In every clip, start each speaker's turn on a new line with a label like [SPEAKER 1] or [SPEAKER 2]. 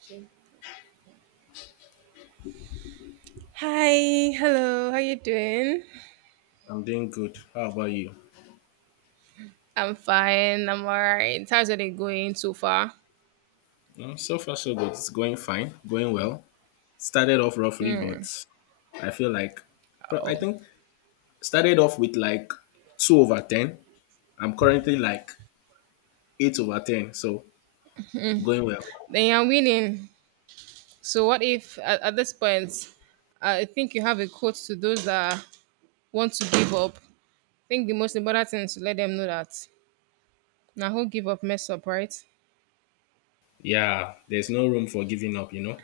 [SPEAKER 1] Shame. Hi, hello, how you doing?
[SPEAKER 2] I'm doing good. How about you?
[SPEAKER 1] I'm fine, I'm alright. How's it going so far?
[SPEAKER 2] Mm, so far, so good. It's going fine, going well. Started off roughly,
[SPEAKER 1] Hmm.
[SPEAKER 2] I feel like, but I
[SPEAKER 1] Oh,
[SPEAKER 2] think started off with like 2 over 10. I'm currently like 8 over 10, so going well.
[SPEAKER 1] then you're winning. So what if at this point, I think you have a quote to those that want to give up. I think the most important thing is to let them know that now who give up mess up, right?
[SPEAKER 2] Yeah, there's no room for giving up.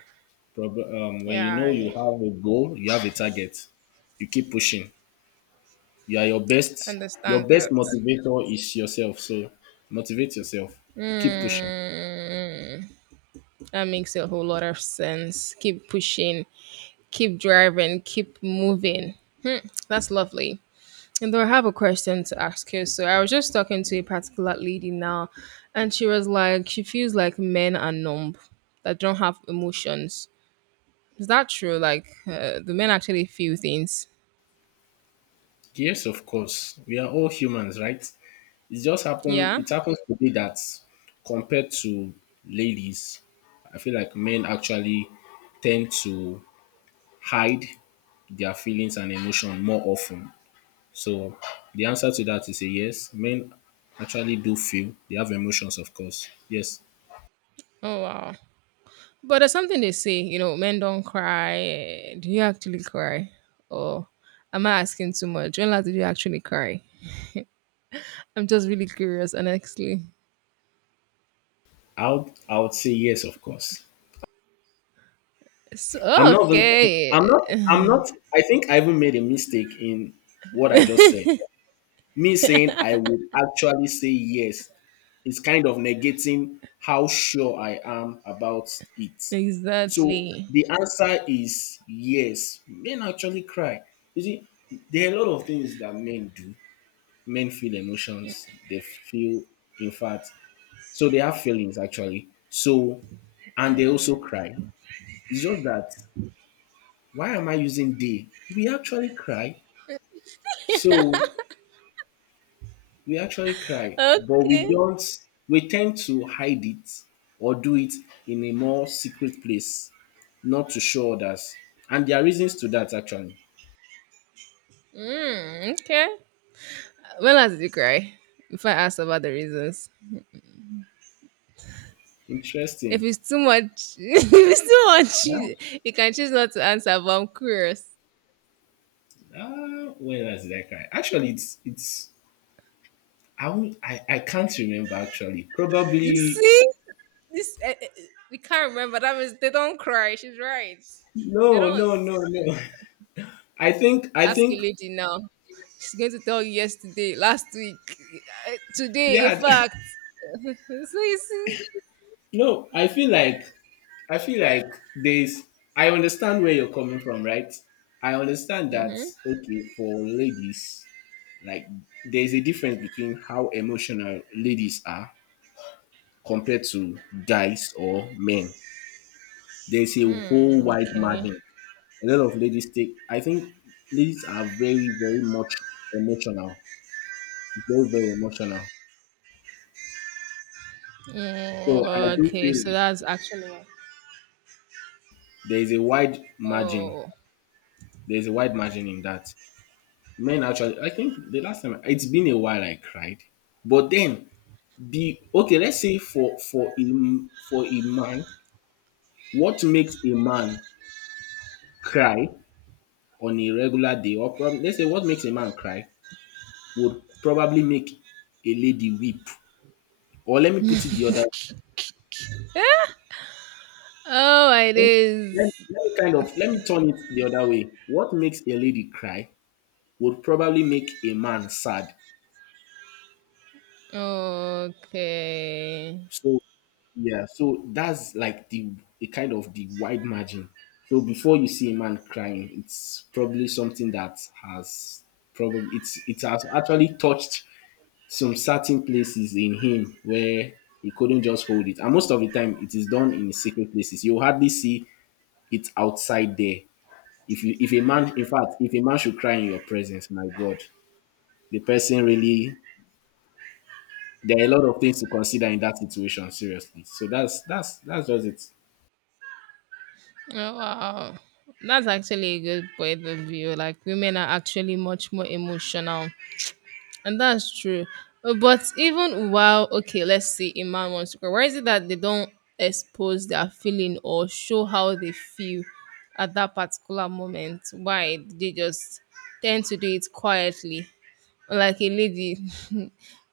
[SPEAKER 2] When you
[SPEAKER 1] Yeah,
[SPEAKER 2] know you
[SPEAKER 1] I
[SPEAKER 2] have a goal, you have a target, you keep pushing. You are your best. Your
[SPEAKER 1] understand
[SPEAKER 2] best
[SPEAKER 1] that.
[SPEAKER 2] motivator is yourself. So motivate yourself. Keep pushing.
[SPEAKER 1] That makes a whole lot of sense. Keep pushing, keep driving, keep moving. Hmm, that's lovely. And though I have a question to ask you, so I was just talking to a particular lady now, and she was like, she feels like men are numb, that don't have emotions. Is that true? Like, the men actually feel things.
[SPEAKER 2] Yes, of course. We are all humans, right? It just happened.
[SPEAKER 1] Yeah.
[SPEAKER 2] It happens to be that compared to ladies, I feel like men actually tend to hide their feelings and emotion more often. So the answer to that is a yes. Men actually do feel. They have emotions, of course. Yes,
[SPEAKER 1] Oh wow. But there's something they say, you know, men don't cry. Do you actually cry? Or am I asking too much? When last did you actually cry? I'm just really curious, honestly.
[SPEAKER 2] I would say yes, of course.
[SPEAKER 1] So,
[SPEAKER 2] I'm not. Even- I'm
[SPEAKER 1] okay.
[SPEAKER 2] not. I'm not. I think I even made a mistake in what I just said. Me saying I would actually say yes is kind of negating how sure I am about it. So
[SPEAKER 1] Exactly.
[SPEAKER 2] the answer is yes. Men actually cry. You see, there are a lot of things that men do. Men feel emotions. They feel, in fact, so they have feelings actually. So, and they also cry. It's just that why am I using they? We actually cry. So we actually cry, but we
[SPEAKER 1] Okay.
[SPEAKER 2] don't, we tend to hide it or do it in a more secret place, not to show others. And there are reasons to that actually.
[SPEAKER 1] Mm, okay. When last did you cry? Before I ask about the reasons. If
[SPEAKER 2] Interesting.
[SPEAKER 1] it's too much, if it's too much,
[SPEAKER 2] Yeah.
[SPEAKER 1] you can choose not to answer. But I'm curious.
[SPEAKER 2] When else did I cry? Actually, it's I won't, I can't remember actually.
[SPEAKER 1] You
[SPEAKER 2] Probably.
[SPEAKER 1] see, this, we can't remember. That means they don't cry. She's right.
[SPEAKER 2] No,
[SPEAKER 1] They don't
[SPEAKER 2] no, no, no. I think I
[SPEAKER 1] ask a
[SPEAKER 2] think
[SPEAKER 1] lady now. She's going to tell you yesterday, last week, today. In
[SPEAKER 2] yeah.
[SPEAKER 1] fact, so you see.
[SPEAKER 2] No, I feel like there's I understand where you're coming from, right? I understand that
[SPEAKER 1] Mm-hmm.
[SPEAKER 2] okay, for ladies, like there's a difference between how emotional ladies are compared to guys or men. There's a
[SPEAKER 1] Mm,
[SPEAKER 2] whole wide
[SPEAKER 1] okay.
[SPEAKER 2] margin. A lot of ladies take I think ladies are very, very much emotional. Very, very emotional. So I
[SPEAKER 1] Mm,
[SPEAKER 2] do
[SPEAKER 1] okay.
[SPEAKER 2] feel
[SPEAKER 1] So
[SPEAKER 2] like
[SPEAKER 1] that's actually.
[SPEAKER 2] there is a wide margin.
[SPEAKER 1] Oh.
[SPEAKER 2] There is a wide margin in that. Men actually, I think the last time it's been a while I cried, but then the okay, let's say for for a man, what makes a man cry on a regular day, or probably let's say what makes a man cry would probably make a lady weep. Or let me put it the other way.
[SPEAKER 1] Oh, it
[SPEAKER 2] Let, let,
[SPEAKER 1] is.
[SPEAKER 2] let me kind of let me turn it the other way. What makes a lady cry would probably make a man sad.
[SPEAKER 1] Okay.
[SPEAKER 2] So yeah, so that's like the a kind of the wide margin. So before you see a man crying, it's probably something that has probably it's it has actually touched some certain places in him where he couldn't just hold it. And most of the time it is done in secret places. You hardly see it outside there. If you if a man in fact, if a man should cry in your presence, my God, the person really there are a lot of things to consider in that situation, seriously. So that's just it.
[SPEAKER 1] Oh, wow. That's actually a good point of view. Like women are actually much more emotional, and that's true. But even while okay, let's see, a man wants to cry. Why is it that they don't expose their feeling or show how they feel at that particular moment? Why they just tend to do it quietly? Like a lady. You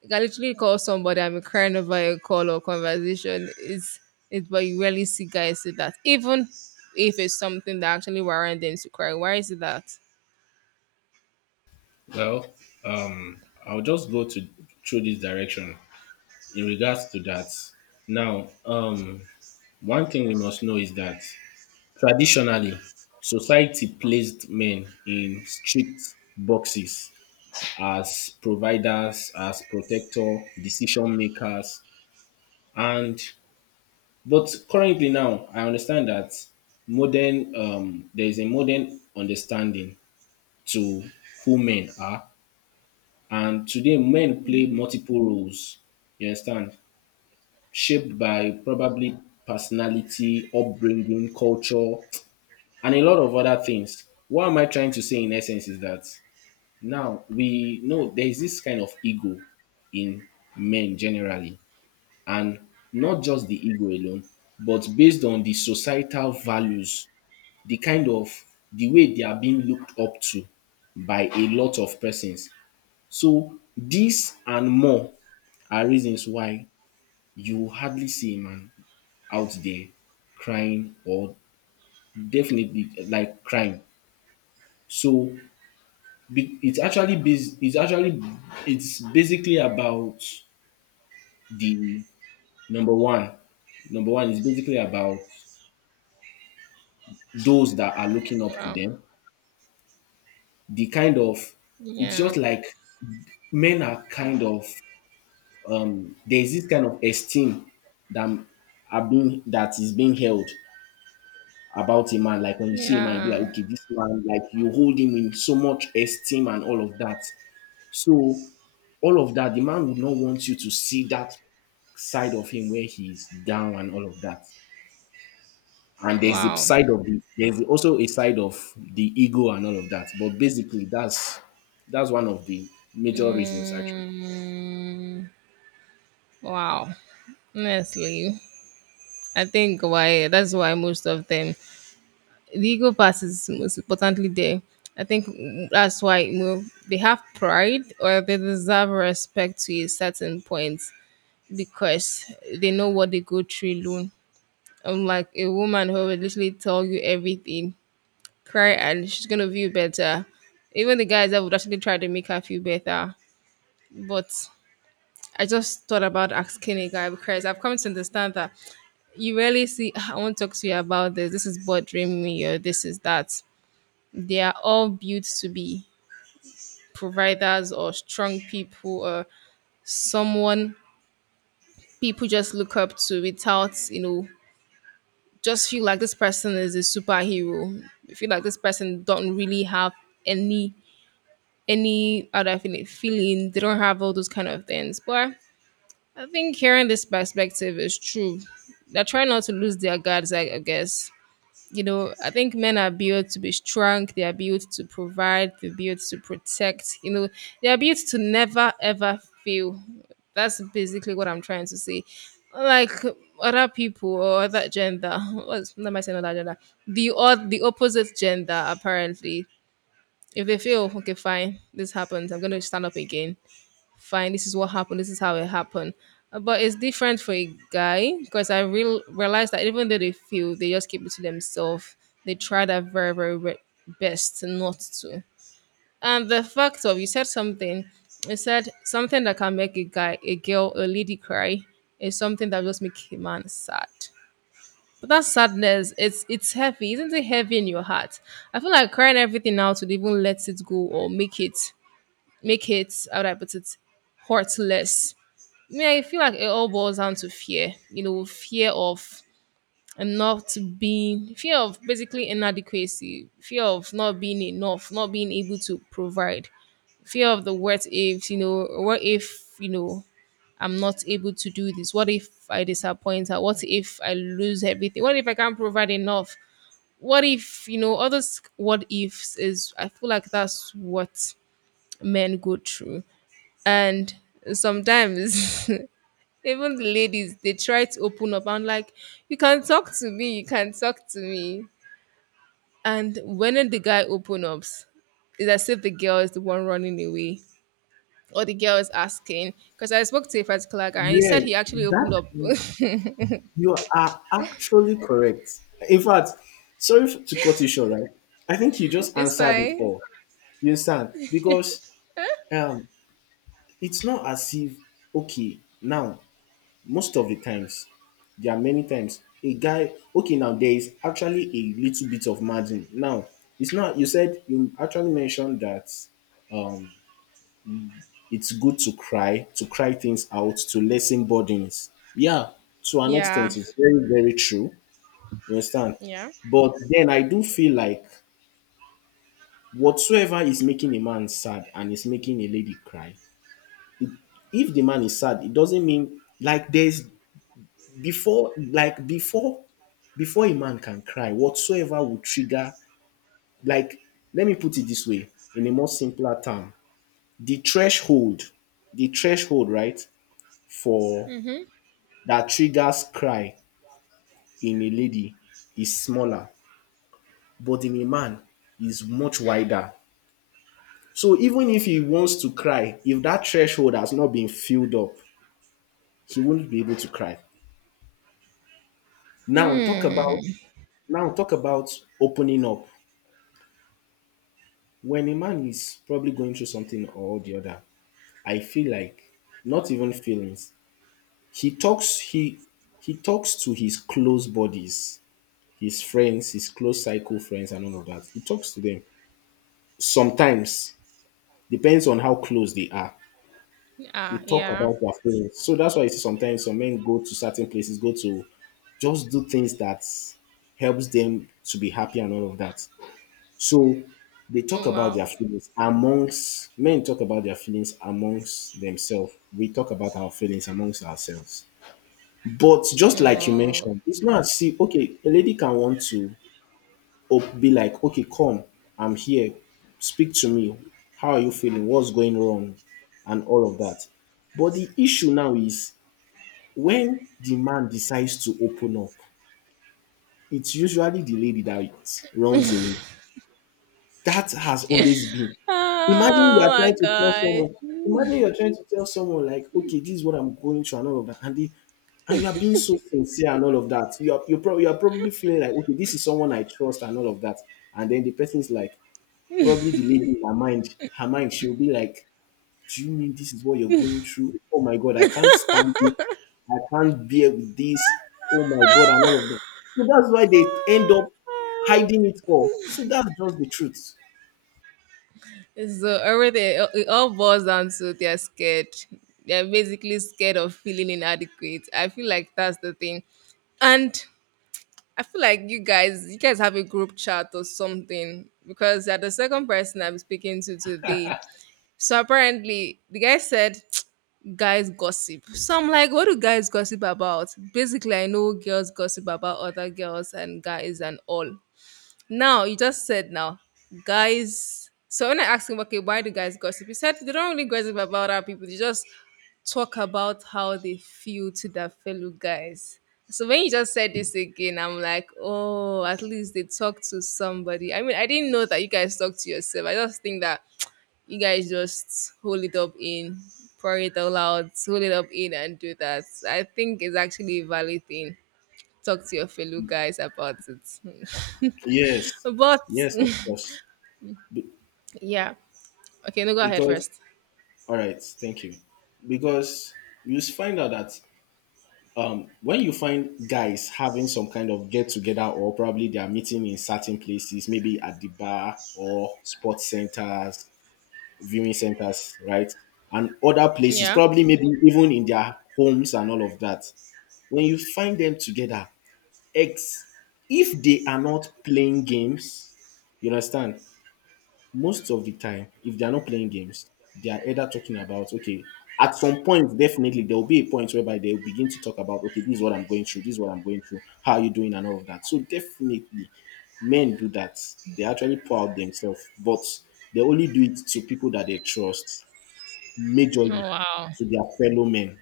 [SPEAKER 1] can literally call somebody and be crying over a call or conversation. It, but you rarely see guys do that. Even if it's something that actually warrant them to cry, why is it that?
[SPEAKER 2] Well, I'll just go to through this direction in regards to that. Now, one thing we must know is that traditionally, society placed men in strict boxes as providers, as protector, decision makers, and but currently now, I understand that modern there is a modern understanding to who men are. And today, men play
[SPEAKER 1] Hmm.
[SPEAKER 2] multiple roles, you understand, shaped by probably personality, upbringing, culture, and a lot of other things. What am I trying to say in essence is that now we know there is this kind of ego in men generally, and not just the ego alone, but based on the societal values, the kind of the way they are being looked up to by a lot of persons, so dis and more are reasons why you hardly see a man out there crying or definitely like crying. So be- it's actually bas- it's actually it's basically about the number one. Number one is basically about those that are looking up to
[SPEAKER 1] Wow.
[SPEAKER 2] them. The kind of It's
[SPEAKER 1] Yeah.
[SPEAKER 2] just like men are kind of. There's this kind of esteem that that is being held about a man. Like when you see a man, you be like,
[SPEAKER 1] Yeah.
[SPEAKER 2] okay, this man, like you hold him in so much esteem and all of that. So all of that, the man would not want you to see that side of him where he's down and all of that. And there's the
[SPEAKER 1] Wow.
[SPEAKER 2] side of the there's also a side of the ego and all of that. But basically, that's one of the major reasons actually.
[SPEAKER 1] Mm, wow. Honestly, I think why that's why most of them the ego part is most importantly there. I think that's why you know they have pride or they deserve respect to a certain point because they know what they go through alone. Unlike a woman who will literally tell you everything, cry and she's gonna feel better. Even the guys that would actually try to make her feel better. But I just thought about asking a guy because I've come to understand that you rarely see "Ah, I want to talk to you about this, this is bothering me or this is that they are all built to be providers or strong people or someone people just look up to without you know just feel like this person is a superhero. I feel like this person don't really have any any other feeling they don't have all those kind of things but I think hearing this perspective is true. They're trying not to lose their guards I guess. You know, I think men are built to be strong. They are built to provide. They're built to protect. You know, they are built to never ever fail. That's basically what I'm trying to say. Like other people or other gender, what's what am I saying? Other gender, the odd, the opposite gender apparently. If they feel okay, fine, this happens. I'm gonna stand up again. Fine, this is what happened, this is how it happened. But it's different for a guy because I realized that even though they feel they just keep it to themselves. They try their very best not to. And the fact of you said something that can make a guy a girl a lady cry is something that just make a man sad. But that sadness it's heavy, isn't it heavy in your heart? I feel like crying everything out would even let it go or make it how do I put it, heartless. Yeah, I feel like it all boils down to fear. You know, fear of not being, fear of basically inadequacy, fear of not being enough, not being able to provide, fear of the what ifs. You know, what if you know I'm not able to do this? What if I disappoint her? What if I lose everything? What if I can't provide enough? What if you know all those what ifs is? I feel like that's what men go through, and sometimes even the ladies, they try to open up. I'm like, you can talk to me, you can talk to me. And when the guy opens, up, it's as if the girl is the one running away. Or the girl is asking. Because I spoke to a particular guy and he said
[SPEAKER 2] Yeah,
[SPEAKER 1] he actually
[SPEAKER 2] that
[SPEAKER 1] opened up.
[SPEAKER 2] you are actually correct. In fact, sorry to cut you short, right? I think you just
[SPEAKER 1] It's
[SPEAKER 2] answered it
[SPEAKER 1] fine.
[SPEAKER 2] all. You understand? Because um, it's not as if, okay, now, most of the times, there are many times, a guy, okay, now there is actually a little bit of margin. Now, it's not, you said, you actually mentioned that um, it's good to cry things out, to lessen burdens. Yeah, to an
[SPEAKER 1] Yeah.
[SPEAKER 2] extent, it's very, very true. You understand?
[SPEAKER 1] Yeah.
[SPEAKER 2] But then I do feel like whatsoever is making a man sad and is making a lady cry, it, if the man is sad, it doesn't mean like there's before like before before a man can cry, whatsoever will trigger like let me put it this way, in a more simpler term, the threshold, the threshold, right, for that triggers cry in a lady is smaller, but in a man is much wider. So even if he wants to cry, if that threshold has not been filled up, he won't be able to cry. Now talk
[SPEAKER 1] Hmm.
[SPEAKER 2] about now talk about opening up. When a man is probably going through something or the other, I feel like not even feelings. He talks he he talks to his close buddies, his friends, his close cycle friends and all of that. He talks to them. Sometimes depends on how close they are. They
[SPEAKER 1] Ah,
[SPEAKER 2] talk
[SPEAKER 1] yeah.
[SPEAKER 2] about their feelings. So that's why you see sometimes some men go to certain places, go to just do things that helps them to be happy and all of that. So they talk about
[SPEAKER 1] Wow.
[SPEAKER 2] their feelings amongst themselves. We talk about our feelings amongst ourselves. But just like you
[SPEAKER 1] Oh.
[SPEAKER 2] mentioned, it's not as if okay, a lady can want to be like, okay, come, I'm here, speak to me. How are you feeling? What's going wrong? And all of that. But the issue now is when the man decides to open up, it's usually the lady that runs away. That has always been. Imagine you
[SPEAKER 1] Oh
[SPEAKER 2] are
[SPEAKER 1] my
[SPEAKER 2] trying to tell
[SPEAKER 1] god.
[SPEAKER 2] someone, Imagine you're trying to tell someone, like, okay, this is what I'm going through and all of that. And you are being so sincere and all of that. You are probably feeling like, okay, this is someone I trust and all of that. And then the person is like, probably the lady in her mind, she'll be like, do you mean this is what you're going through? Oh my God, I can't stand it. I can't bear with this. Oh my God, and all of that. So that's why they end up hiding it all. So that's just the truth.
[SPEAKER 1] So everything it all boils down to they're scared. They're basically scared of feeling inadequate. I feel like that's the thing. And I feel like you guys have a group chat or something because you're the second person I'm speaking to today. So apparently, the guy said guys gossip. So I'm like, what do guys gossip about? Basically, I know girls gossip about other girls and guys and all. Now you just said now, guys. So when I asked him, okay, why do guys gossip? He said they don't really gossip about other people. They just talk about how they feel to their fellow guys. So when you just said this again, I'm like, oh, at least they talk to somebody. I mean, I didn't know that you guys talk to yourself. I just think that you guys just hold it up in, pour it all out, hold it up in, and do that. I think it's actually a valid thing, talk to your fellow guys about it.
[SPEAKER 2] Yes.
[SPEAKER 1] But
[SPEAKER 2] Yes, of course. Be-
[SPEAKER 1] yeah, okay, no, go ahead
[SPEAKER 2] because,
[SPEAKER 1] first.
[SPEAKER 2] all right, thank you. Because you find out that when you find guys having some kind of get together or probably they are meeting in certain places, maybe at the bar or sports centers, viewing centers, right? And other places,
[SPEAKER 1] Yeah.
[SPEAKER 2] probably maybe even in their homes and all of that. When you find them together, ex if they are not playing games, you understand? Most of the time, if they are not playing games, they are either talking about, okay, at some point, definitely there will be a point whereby they will begin to talk about, okay, this is what I'm going through, this is what I'm going through, how are you doing, and all of that. So definitely, men do that. They actually pour out themselves, but they only do it to people that they trust
[SPEAKER 1] Oh,
[SPEAKER 2] majorly
[SPEAKER 1] wow.
[SPEAKER 2] to their fellow men.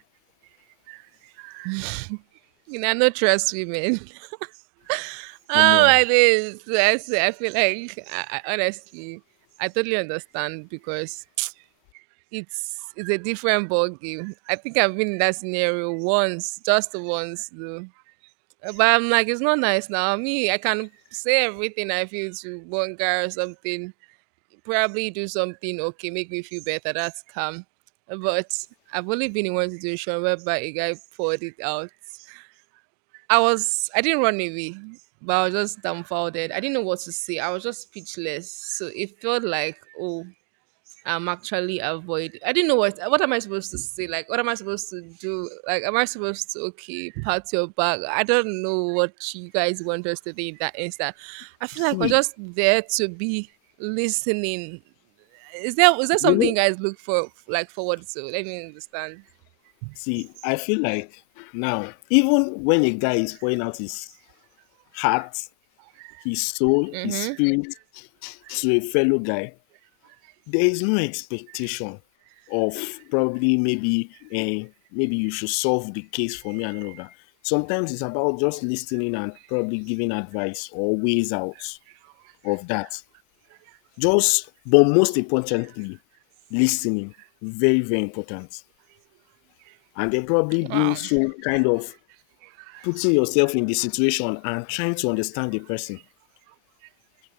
[SPEAKER 1] You know, I no trust women.
[SPEAKER 2] Come
[SPEAKER 1] Oh my
[SPEAKER 2] on.
[SPEAKER 1] days! I swear, I feel like I honestly, I totally understand because it's a different ball game. I think I've been in that scenario once, just once though. But I'm like, it's not nice now. Me, I can say everything I feel to one guy or something, probably do something okay, make me feel better. That's calm. But I've only been in one situation whereby a guy poured it out. I didn't run away, but I was just dumbfounded. I didn't know what to say. I was just speechless. So it felt like oh, I'm actually avoid. I didn't know what am I supposed to say? Like what am I supposed to do? Like am I supposed to okay pat your back? I don't know what you guys want us to think in that instant. I feel like we're
[SPEAKER 2] See,
[SPEAKER 1] just there to be listening. Is there
[SPEAKER 2] you
[SPEAKER 1] something you
[SPEAKER 2] know,
[SPEAKER 1] guys look for like forward to? Let me understand.
[SPEAKER 2] see, I feel like now, even when a guy is pouring out his heart, his soul, his
[SPEAKER 1] Mm-hmm.
[SPEAKER 2] spirit to a fellow guy, there is no expectation of probably maybe you should solve the case for me and all of that. Sometimes it's about just listening and probably giving advice or ways out of that. Just but most importantly, listening, very, very important. And then probably being
[SPEAKER 1] Wow.
[SPEAKER 2] so kind of putting yourself in the situation and trying to understand the person.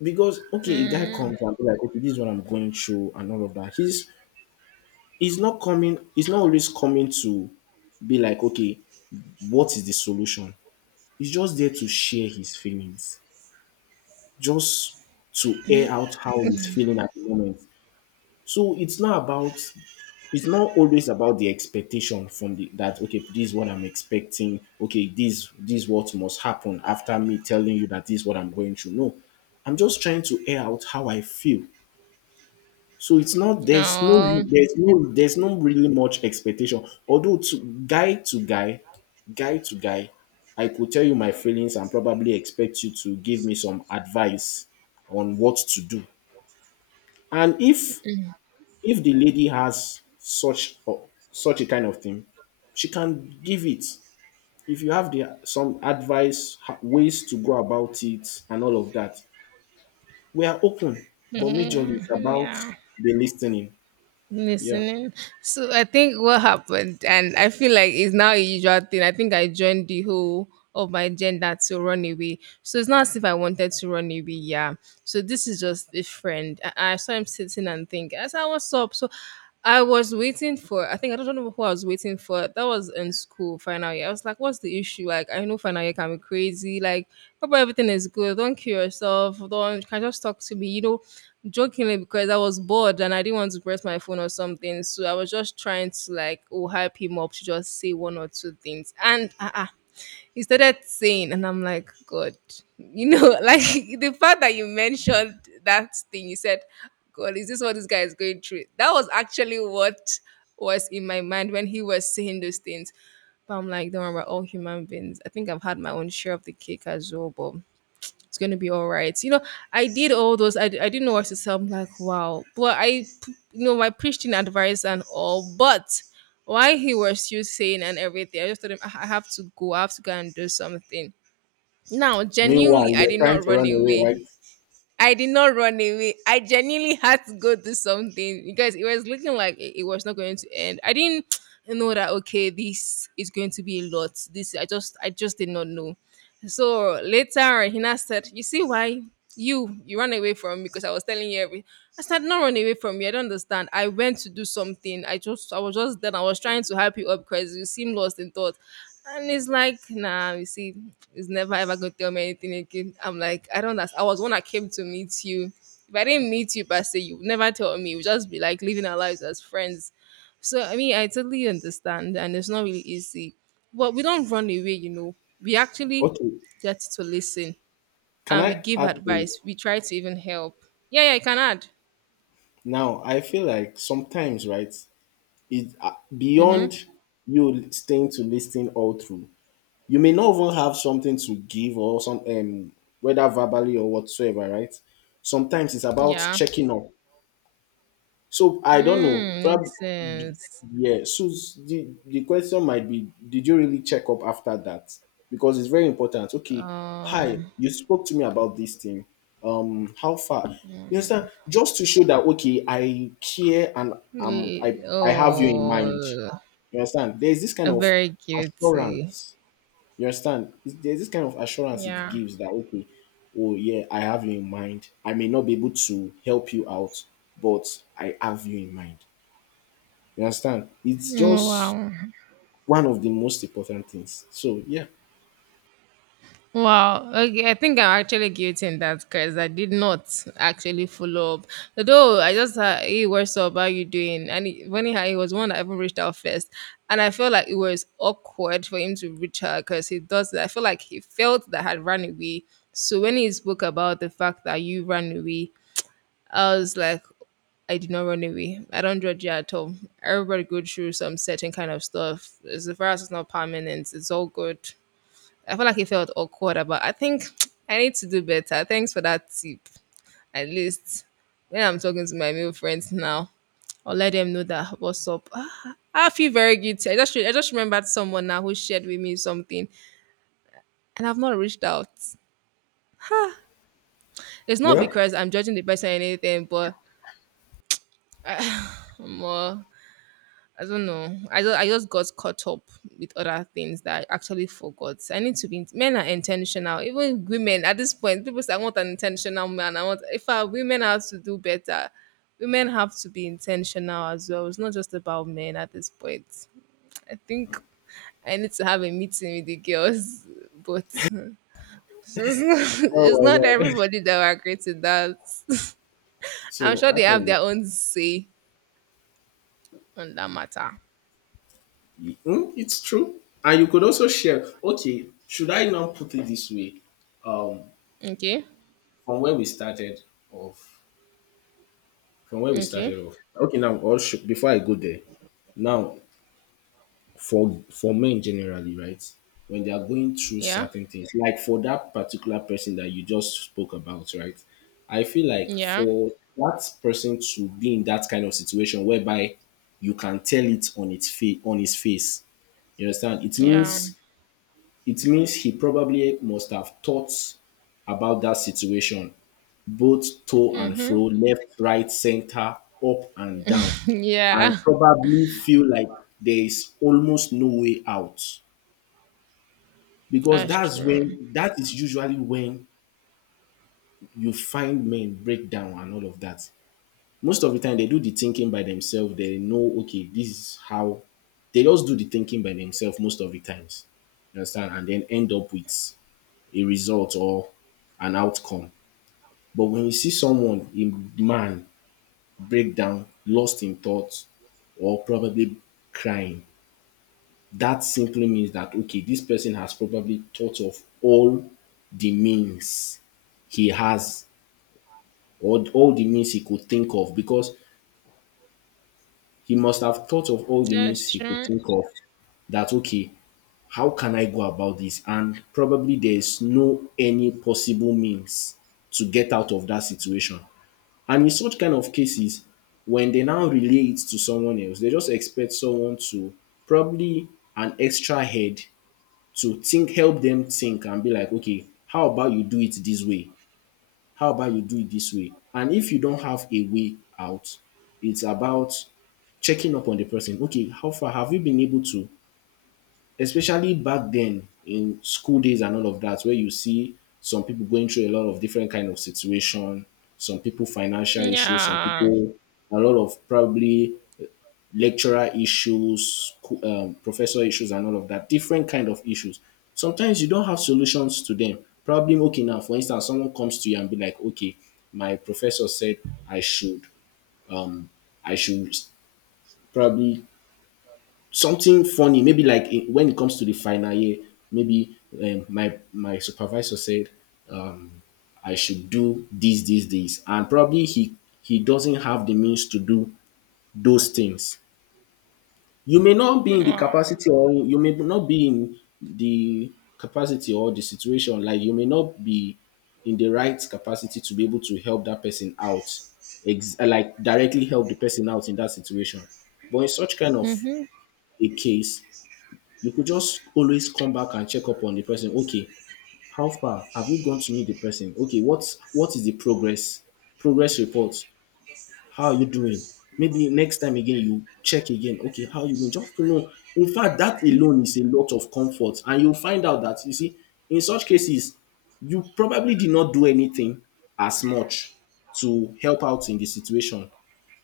[SPEAKER 2] Because okay, a guy
[SPEAKER 1] Mm,
[SPEAKER 2] comes and be like, okay, this is what I'm going through and all of that. He's not coming, he's not always coming to be like, okay, what is the solution? He's just there to share his feelings, just to air out how he's feeling at the moment. So it's not about it's not always about the expectation from the that okay this is what I'm expecting okay this what must happen after me telling you that this is what I'm going through no I'm just trying to air out how I feel so it's not there's no
[SPEAKER 1] oh.
[SPEAKER 2] there's no really much expectation although to guy to guy to guy I could tell you my feelings and probably expect you to give me some advice on what to do and if the lady has such or such a kind of thing, she can give it. If you have the some advice, ways to go about it, and all of that, we are open. But majorly,
[SPEAKER 1] Mm,
[SPEAKER 2] it's about
[SPEAKER 1] yeah.
[SPEAKER 2] the listening. Yeah.
[SPEAKER 1] Listening. So I think what happened, and I feel like it's now a usual thing. I think I joined the whole of my gender to run away. So it's not as if I wanted to run away. Yeah. So this is just a friend. I saw him sitting and think, I said, "What's up?" So I was waiting for, I think, I don't know who I was waiting for. That was in school, final year. I was like, what's the issue? Like, I know final year can be crazy. Like, hope everything is good. Don't kill yourself. Don't, you can just talk to me, you know, jokingly because I was bored and I didn't want to press my phone or something. So I was just trying to, like, oh, hype him up to just say one or two things. And, he started saying, and I'm like, God, you know, like the fact that you mentioned that thing, you said, God, is this what this guy is going through? That was actually what was in my mind when he was saying those things. But I'm like, don't worry, we're all human beings. I think I've had my own share of the cake as well, but it's going to be all right. You know, I did all those. I didn't know what to say. I'm like, wow. But you know, my Christian advice and all. But why he was still saying and everything, I just told him, I have to go. I have to go and do something. Now, genuinely,
[SPEAKER 2] Meanwhile,
[SPEAKER 1] I
[SPEAKER 2] you're
[SPEAKER 1] did
[SPEAKER 2] trying
[SPEAKER 1] not
[SPEAKER 2] to
[SPEAKER 1] run
[SPEAKER 2] run away, right?
[SPEAKER 1] away. I did not run away. I genuinely had to go do something because it was looking like it was not going to end. I didn't know that, okay, this is going to be a lot. This I just did not know. So later Hina said, "You see why you ran away from me? Because I was telling you everything." I said, "Not run away from you. I don't understand. I went to do something. I just I was just then I was trying to help you up because you seemed lost in thought." And it's like, "Nah, you see, it's never ever gonna tell me anything again." I'm like, "I don't understand. I was one that came to meet you. If I didn't meet you per se, you would never tell me. We just be like living our lives as friends." So I mean, I totally understand, and it's not really easy. But we don't run away, We actually
[SPEAKER 2] Okay.
[SPEAKER 1] get to listen,
[SPEAKER 2] Can
[SPEAKER 1] and we
[SPEAKER 2] I
[SPEAKER 1] give
[SPEAKER 2] add to it?
[SPEAKER 1] advice. We try to even help. Yeah, yeah, I can add.
[SPEAKER 2] Now, I feel like sometimes, right, it
[SPEAKER 1] Mm-hmm.
[SPEAKER 2] beyond you staying to listen all through. You may not even have something to give or some whether verbally or whatsoever, right? Sometimes it's about
[SPEAKER 1] Yeah.
[SPEAKER 2] checking up. So I don't know.
[SPEAKER 1] Mm, makes
[SPEAKER 2] Probably
[SPEAKER 1] sense.
[SPEAKER 2] yeah. So the question might be, did you really check up after that? Because it's very important. Okay, hi,
[SPEAKER 1] Um.
[SPEAKER 2] you spoke to me about this thing. How far? You understand? Just to show that okay, I care and um I I have you in mind.
[SPEAKER 1] Oh.
[SPEAKER 2] You understand? There's this
[SPEAKER 1] A
[SPEAKER 2] kind of
[SPEAKER 1] very guilty.
[SPEAKER 2] assurance you understand? It's- There's this kind of assurance it
[SPEAKER 1] Yeah.
[SPEAKER 2] gives that, okay, oh yeah, I have you in mind. I may not be able to help you out, but I have you in mind. You understand? It's
[SPEAKER 1] Mm,
[SPEAKER 2] just
[SPEAKER 1] wow.
[SPEAKER 2] one of the most important things. So yeah.
[SPEAKER 1] Wow. Okay, I think I'm actually guilty in that, because I did not actually follow up. Although I just had, "Hey, what's up? How you doing?" And he, when he, had- he was one that even reached out first. And I felt like it was awkward for him to reach her, because he does that. I feel like he felt that I had run away. So when he spoke about the fact that "you ran away," I was like, I did not run away. I don't judge you at all. Everybody goes through some certain kind of stuff. As far as it's not permanent, it's all good. I feel like it felt awkward, but I think I need to do better. Thanks for that tip. At least when I'm talking to my male friends now, I'll let them know that what's up. Ah, I feel very guilty. I just remembered someone now who shared with me something, and I've not reached out. It's not
[SPEAKER 2] Well,
[SPEAKER 1] because I'm judging the person or anything, but more I don't know. I don't, I just got caught up with other things that I actually forgot. I need to be in- Men are intentional. Even women at this point, people say, "I want an intentional man." I want if I, Women have to do better. Women have to be intentional as well. It's not just about men at this point. I think I need to have a meeting with the girls, but it's not
[SPEAKER 2] oh my God.
[SPEAKER 1] everybody that will agree to that. I'm
[SPEAKER 2] So
[SPEAKER 1] sure they have
[SPEAKER 2] actually,
[SPEAKER 1] their own say on that matter.
[SPEAKER 2] mm, it's true. And you could also share, okay, should I now put it this way? Um,
[SPEAKER 1] Okay.
[SPEAKER 2] from where we started off, from where we
[SPEAKER 1] Okay.
[SPEAKER 2] started off. Okay, now, or should, before I go there, now for men generally, right? When they are going through
[SPEAKER 1] Yeah.
[SPEAKER 2] certain things, like for that particular person that you just spoke about, right? I feel like
[SPEAKER 1] Yeah,
[SPEAKER 2] for that person to be in that kind of situation whereby you can tell it on its face on his face. You understand? It
[SPEAKER 1] yeah,
[SPEAKER 2] means he probably must have thought about that situation, both to and
[SPEAKER 1] hmm.
[SPEAKER 2] fro, left, right, center, up and down, and
[SPEAKER 1] Yeah.
[SPEAKER 2] probably feel like there is almost no way out because
[SPEAKER 1] That's true.
[SPEAKER 2] that is usually when you find men break down and all of that most of the time they do the thinking by themselves they know okay this is how they just do the thinking by themselves most of the times you understand and then end up with a result or an outcome but when you see someone a man break down lost in thought or probably crying that simply means that okay this person has probably thought of all the means he has or all the means he could think of because he must have thought of all the
[SPEAKER 1] That's
[SPEAKER 2] means he could
[SPEAKER 1] true.
[SPEAKER 2] think of that okay how can I go about this and probably there's no any possible means to get out of that situation and in such kind of cases when they now relay it to someone else they just expect someone to probably an extra head to think help them think and be like okay how about you do it this way. How about you do it this way? And if you don't have a way out, it's about checking up on the person. Okay, how far have you been able to? Especially back then in school days and all of that, where you see some people going through a lot of different kind of situation, some people financial issues, some
[SPEAKER 1] Yeah.
[SPEAKER 2] people a lot of probably lecturer issues, professor issues, and all of that. Different kind of issues. Sometimes you don't have solutions to them. Probably okay now. For instance, someone comes to you and be like, "Okay, my professor said I should, I should probably something funny. Maybe like in, when it comes to the final year, maybe my supervisor said um, I should do this, this, this, and probably he doesn't have the means to do those things. You may not be in the
[SPEAKER 1] Wow.
[SPEAKER 2] capacity or you may not be in the capacity or the situation, like you may not be in the right capacity to be able to help that person out, like directly help the person out in that situation. But in such kind of
[SPEAKER 1] Hmm.
[SPEAKER 2] a case, you could just always come back and check up on the person. Okay, how far have you gone to meet the person? Okay, what is the progress? Progress report. How are you doing? Maybe next time again you check again. Okay, how are you doing? Just to know. In fact, that alone is a lot of comfort. And you'll find out that you see, in such cases, you probably did not do anything as much to help out in the situation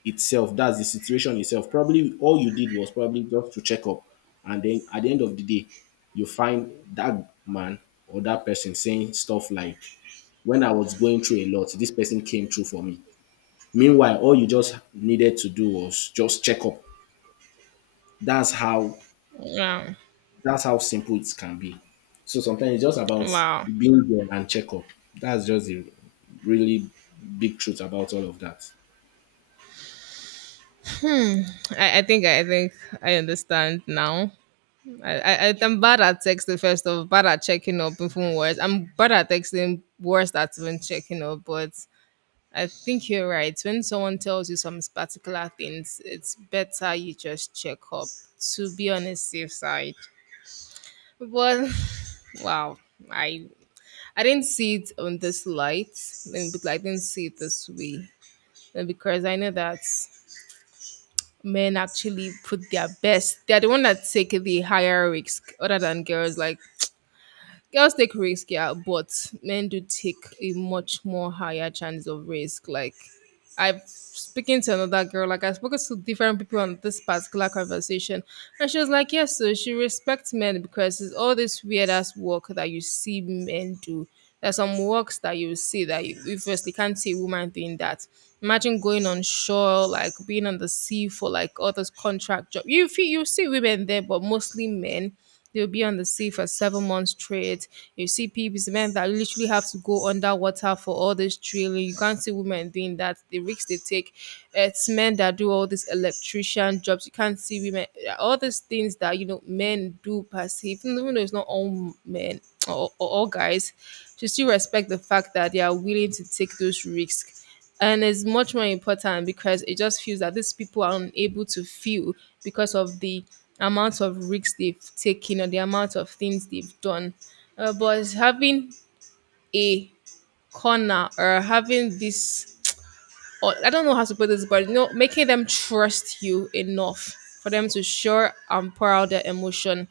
[SPEAKER 2] itself. That's the situation itself. Probably all you did was probably just to check up. And then at the end of the day, you find that man or that person saying stuff like, when I was going through a lot, this person came through for me. Meanwhile, all you just needed to do was just check up. That's how
[SPEAKER 1] Yeah.
[SPEAKER 2] that's how simple it can be. So sometimes it's just about
[SPEAKER 1] Wow.
[SPEAKER 2] being there and check up. That's just the really big truth about all of that.
[SPEAKER 1] I think I understand now. I'm bad at texting, first of, bad at checking up even words. I'm bad at texting, worse at even checking up, but I think you're right. When someone tells you some particular things, it's better you just check up to be on a safe side. But wow, I I didn't see it on this light, but I didn't see it this way. And because I know that men actually put their best, they're the one that take the higher risk other than girls. Like girls take risk, yeah, but men do take a much more higher chance of risk. Like I've speaking to another girl, like I spoke to different people on this particular conversation, and she was like, "Yes." So she respects men because it's all this weird ass work that you see men do. There's some works that you see that you firstly can't see a woman doing that. Imagine going on shore, like being on the sea for like all those contract job. You feel you see women there, but mostly men. They'll be on the sea for 7 months straight. You see people, men that literally have to go underwater for all this drilling. You can't see women doing that. The risks they take. It's men that do all these electrician jobs. You can't see women. All these things that you know men do perceive, even though it's not all men or all guys, to still respect the fact that they are willing to take those risks. And it's much more important because it just feels that these people are unable to feel because of the amount of risks they've taken or the amount of things they've done. But having a corner or having this, or I don't know how to put this, but you know, making them trust you enough for them to share and pour out their emotion,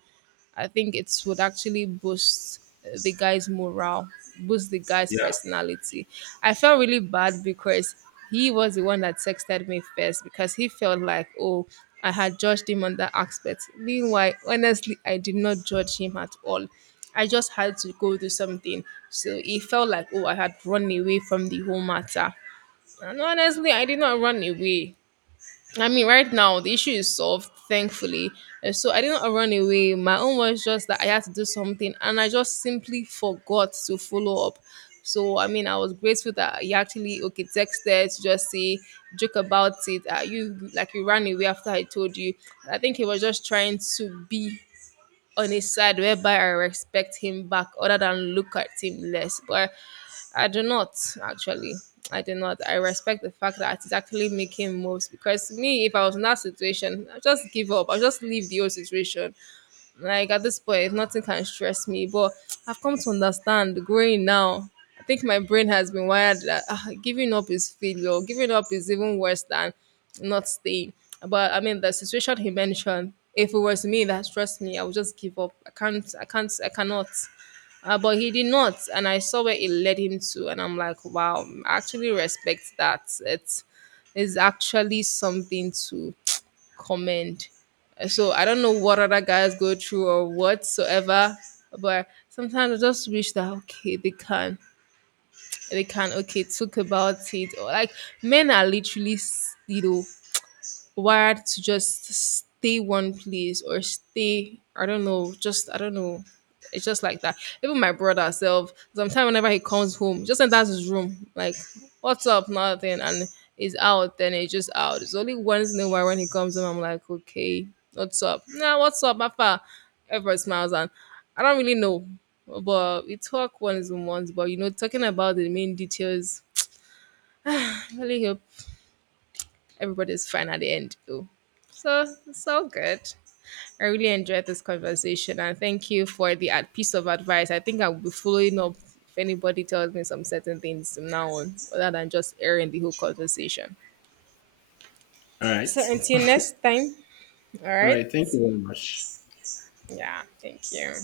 [SPEAKER 1] I think it would actually boost the guy's morale, boost the guy's
[SPEAKER 2] Yeah.
[SPEAKER 1] personality. I felt really bad because he was the one that texted me first, because he felt like, oh, I had judged him on that aspect. Meanwhile, honestly, I did not judge him at all. I just had to go do something. So he felt like, oh, I had run away from the whole matter. And honestly, I did not run away. I mean, right now the issue is solved, thankfully. And so I did not run away. My own was just that I had to do something, and I just simply forgot to follow up. So I mean, I was grateful that he actually okay texted to just say, joke about it. You like, "You ran away after I told you." I think he was just trying to be on his side whereby I respect him back other than look at him less. But I do not actually. I do not. I respect the fact that it's actually making moves, because me, if I was in that situation, I'd just give up. I'll just leave the whole situation. Like at this point, nothing can stress me. But I've come to understand growing now. I think my brain has been wired that, ah, giving up is failure. Giving up is even worse than not staying. But I mean, the situation he mentioned, if it was me that stressed me, I would just give up. I can't. I can't. I cannot. But he did not, and I saw where it led him to, and I'm like, wow, I actually respect that. It's is actually something to comment. So I don't know what other guys go through or whatsoever, but sometimes I just wish that okay they can okay talk about it. Or like, men are literally you know, wired to just stay one place or stay, I don't know, just I don't know. It's just like that. Even my brother self, sometimes whenever he comes home, just enters his room. Like, what's up? Nothing. And he's out. Then he's just out. It's only once in a while when he comes home I'm like, okay, what's up, nah? What's up, Papa? Father, everybody smiles. And I don't really know, but we talk once in once. But you know, talking about the main details, I really hope everybody's fine at the end though. So it's all good. I really enjoyed this conversation, and thank you for the piece of advice. I think I will be following up if anybody tells me some certain things from now on, other than just airing the whole conversation.
[SPEAKER 2] All right.
[SPEAKER 1] So until next time, all
[SPEAKER 2] All
[SPEAKER 1] right?
[SPEAKER 2] right. Thank you very much.
[SPEAKER 1] Yeah, thank you.